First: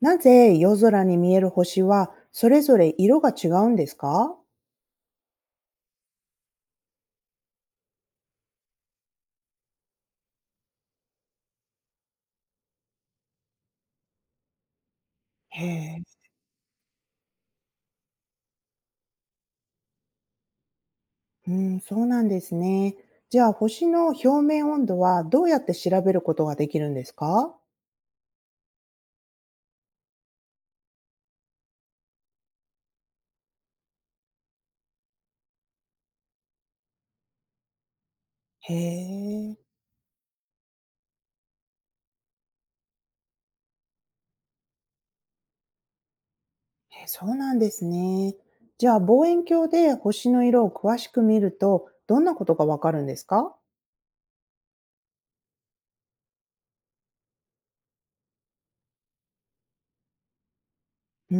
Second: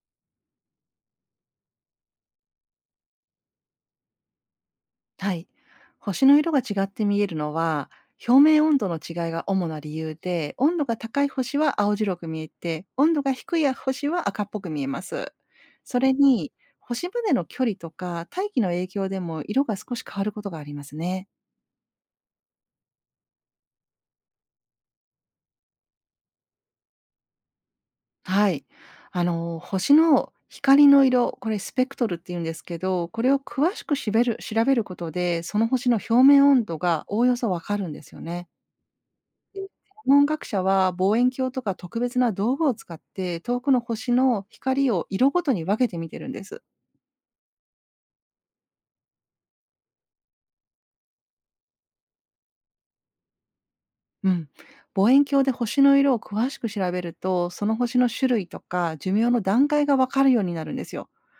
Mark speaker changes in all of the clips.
Speaker 1: なぜ夜空に見える星はそれぞれ色が違うんですか？
Speaker 2: はい。星の色が違って見えるのは、表面温度の違いが主な理由で、温度が高い星は青白く見えて、温度が低い星は赤っぽく見えます。
Speaker 1: へ
Speaker 2: そ
Speaker 1: え。
Speaker 2: れに、星までの距離とか大気の影響でも色が少し変わることがありますね。
Speaker 1: うん、そうなんですね。じゃあ星の表面温度はどうやって調べることができるんですか？
Speaker 2: はい。星の光の色、これスペクトルって言うんですけど、これを詳しくしべる調べることで、その星の表面温度がおおよそわかるんですよね。
Speaker 1: へえ。
Speaker 2: で、天文学者は望遠鏡とか特別な道具を使って遠くの星の光を色ごとに分けて見てるんです。
Speaker 1: え、そうなんですね。じゃあ望遠鏡で星の色を詳しく見るとどんなことがわかるんですか？
Speaker 2: うん、望遠鏡で星の色を詳しく調べると、その星の種類とか寿命の段階が分かるようになるんですよ。
Speaker 1: うー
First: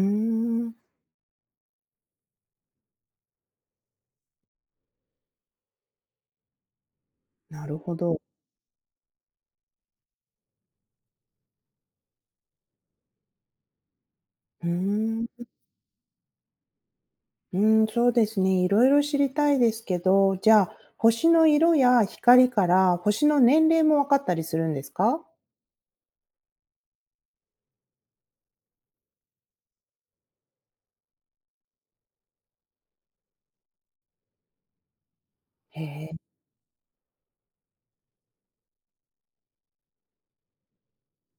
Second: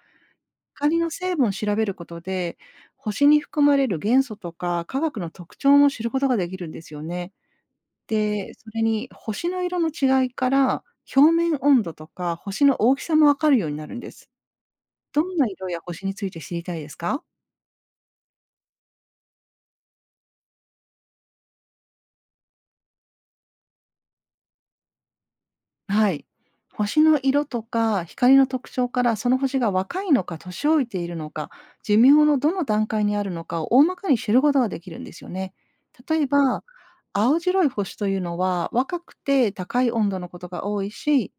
Speaker 1: ん、
Speaker 2: 光の成分を調べることで、星に含まれる元素とか化学の特徴も知ることができるんですよね。
Speaker 1: なるほど。
Speaker 2: で、それに星の色の違いから表面温度とか星の大きさも分かるようになるんです。
Speaker 1: うー
Speaker 2: どん
Speaker 1: ん。
Speaker 2: な色や星について知りたいですか？
Speaker 1: うーん、そうですね。いろいろ知りたいですけど、じゃあ、星の色や光から星の年齢もわかったりするんですか？
Speaker 2: はい。星の色とか光の特徴から、その星が若いのか年老いているのか、寿命のどの段階にあるのかを大まかに知ることができるんですよね。
Speaker 1: へえ。
Speaker 2: 例えば、青白い星というのは若くて高い温度のことが多いし、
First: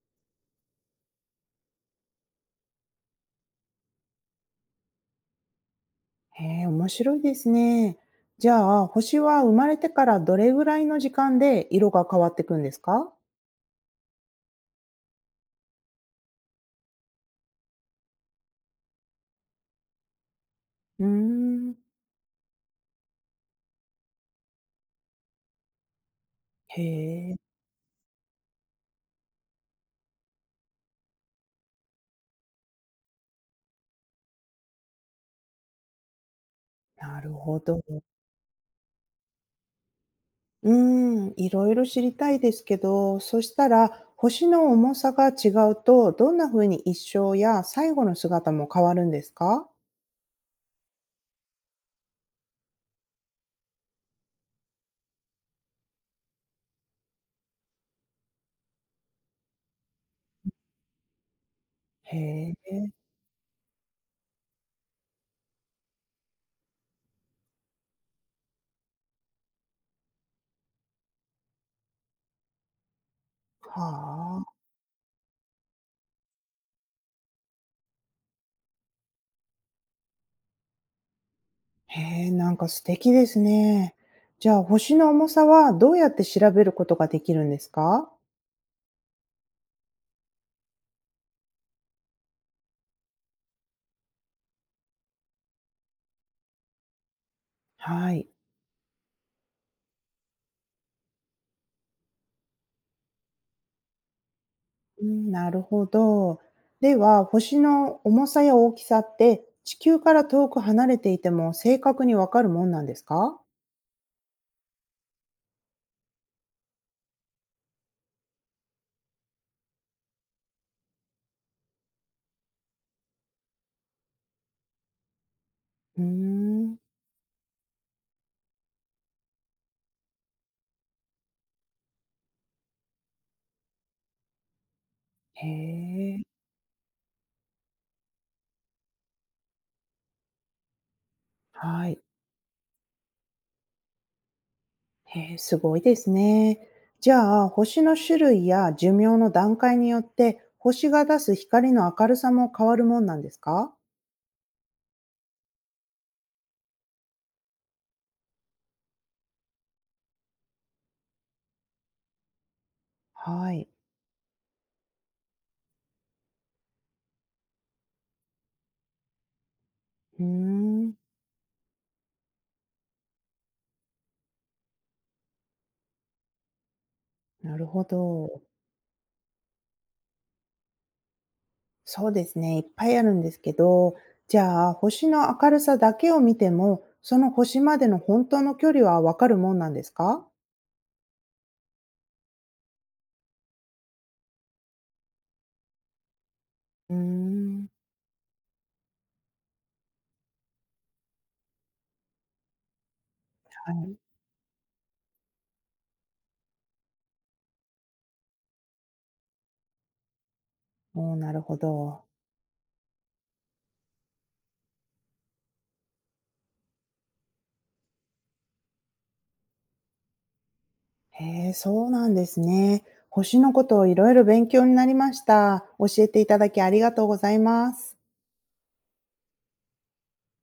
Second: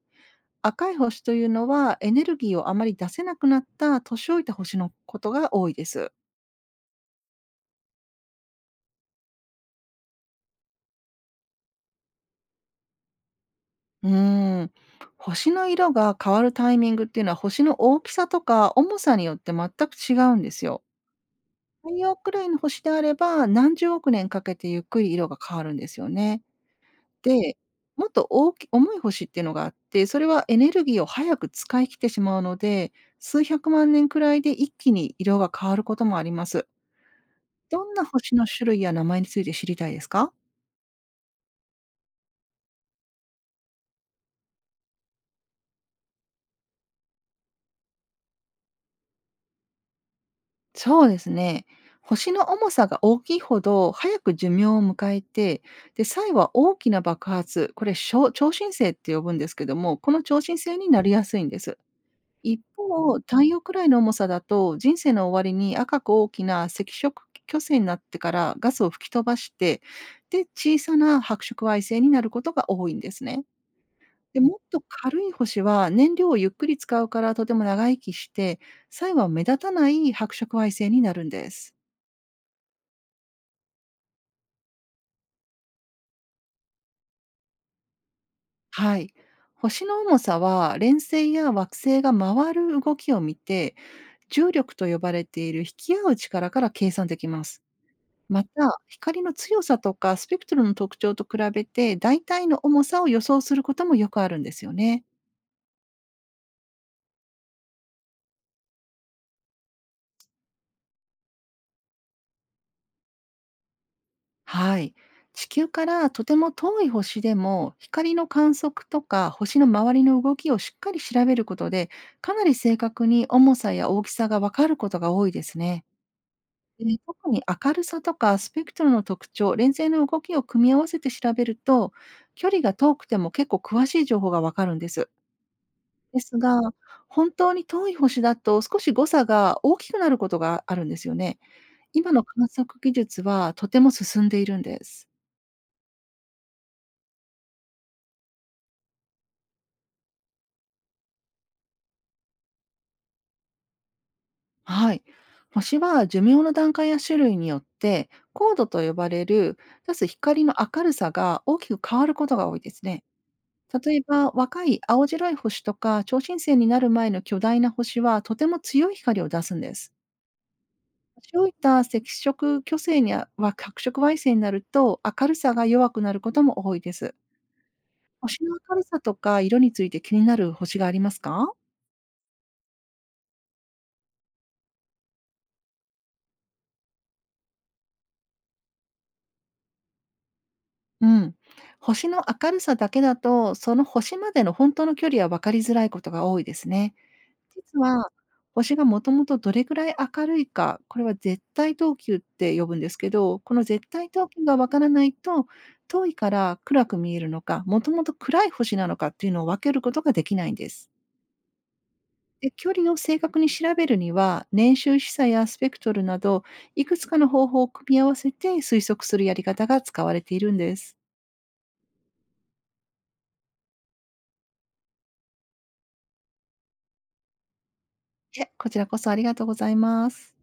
Speaker 2: 赤い星というのはエネルギーをあまり出せなくなった年老いた星のことが多いです。
Speaker 1: へえ、面白いですね。じゃあ、星は生まれてからどれぐらいの時間で色が変わっていくんですか？
Speaker 2: うーん、星の色が変わるタイミングっていうのは、星の大きさとか重さによって全く違うんですよ。
Speaker 1: うーん。
Speaker 2: 太陽くらいの星であれば、何十億年かけてゆっくり色が変わるんですよね。
Speaker 1: へえ、
Speaker 2: で、もっと重い星っていうのがあって、それはエネルギーを早く使い切ってしまうので、数百万年くらいで一気に色が変わることもあります。
Speaker 1: なるほど。
Speaker 2: どんな星の種類や名前について知りたいですか？
Speaker 1: うーん、いろいろ知りたいですけど、そしたら、星の重さが違うと、どんな風に一生や最後の姿も変わるんですか？
Speaker 2: そうですね。星の重さが大きいほど早く寿命を迎えて、で、最後は大きな爆発、これ、超新星って呼ぶんですけども、この超新星になりやすいんです。
Speaker 1: へ
Speaker 2: 一
Speaker 1: え。
Speaker 2: 方、太陽くらいの重さだと、人生の終わりに赤く大きな赤色巨星になってからガスを吹き飛ばして、で、小さな白色矮星になることが多いんですね。
Speaker 1: は
Speaker 2: で、
Speaker 1: あ。
Speaker 2: もっと軽い星は燃料をゆっくり使うから、とても長生きして、最後は目立たない白色矮星になるんです。
Speaker 1: へえ、なんか素敵ですね。じゃあ、星の重さはどうやって調べることができるんですか？
Speaker 2: はい。星の重さは、連星や惑星が回る動きを見て、重力と呼ばれている引き合う力から計算できます。
Speaker 1: はい。
Speaker 2: また、光の強さとかスペクトルの特徴と比べて、大体の重さを予想することもよくあるんですよね。
Speaker 1: うん、なるほど。では、星の重さや大きさって、地球から遠く離れていても正確にわかるもんなんですか？
Speaker 2: はい。地球からとても遠い星でも、光の観測とか星の周りの動きをしっかり調べることで、かなり正確に重さや大きさがわかることが多いですね。
Speaker 1: うーん。
Speaker 2: で、特に明るさとかスペクトルの特徴、連星の動きを組み合わせて調べると、距離が遠くても結構詳しい情報がわかるんです。
Speaker 1: へえ。
Speaker 2: ですが、本当に遠い星だと少し誤差が大きくなることがあるんですよね。
Speaker 1: はい。
Speaker 2: 今の観測技術はとても進んでいるんです。
Speaker 1: へえ、すごいですね。じゃあ、星の種類や寿命の段階によって、星が出す光の明るさも変わるもんなんですか？
Speaker 2: はい。星は寿命の段階や種類によって、高度と呼ばれる出す光の明るさが大きく変わることが多いですね。
Speaker 1: はい。
Speaker 2: 例えば、若い青白い星とか超新星になる前の巨大な星はとても強い光を出すんです。
Speaker 1: うーん。
Speaker 2: そういった赤色巨星には白色矮星になると、明るさが弱くなることも多いです。
Speaker 1: なるほど。
Speaker 2: 星の明るさとか色について気になる星がありますか？
Speaker 1: そうですね。いっぱいあるんですけど、じゃあ、星の明るさだけを見ても、その星までの本当の距離はわかるもんなんですか？
Speaker 2: うん。星の明るさだけだと、その星までの本当の距離は分かりづらいことが多いです
Speaker 1: うー
Speaker 2: ね。
Speaker 1: ん。
Speaker 2: 実は、星がもともとどれくらい明るいか、これは絶対等級って呼ぶんですけど、この
Speaker 1: は
Speaker 2: 絶
Speaker 1: い。
Speaker 2: 対等級が分からないと、遠いから暗く見えるのか、もともと暗い星なのかっていうのを分けることができないんです。
Speaker 1: おー、なるほど。
Speaker 2: で、距離を正確に調べるには、年収示差やスペクトルなど、いくつかの方法を組み合わせて推測するやり方が使われているんです。
Speaker 1: へえ、そうなんですね。星のことをいろいろ勉強になりました。教えていただきありがとうございます。
Speaker 2: で、こちらこそありがとうございます。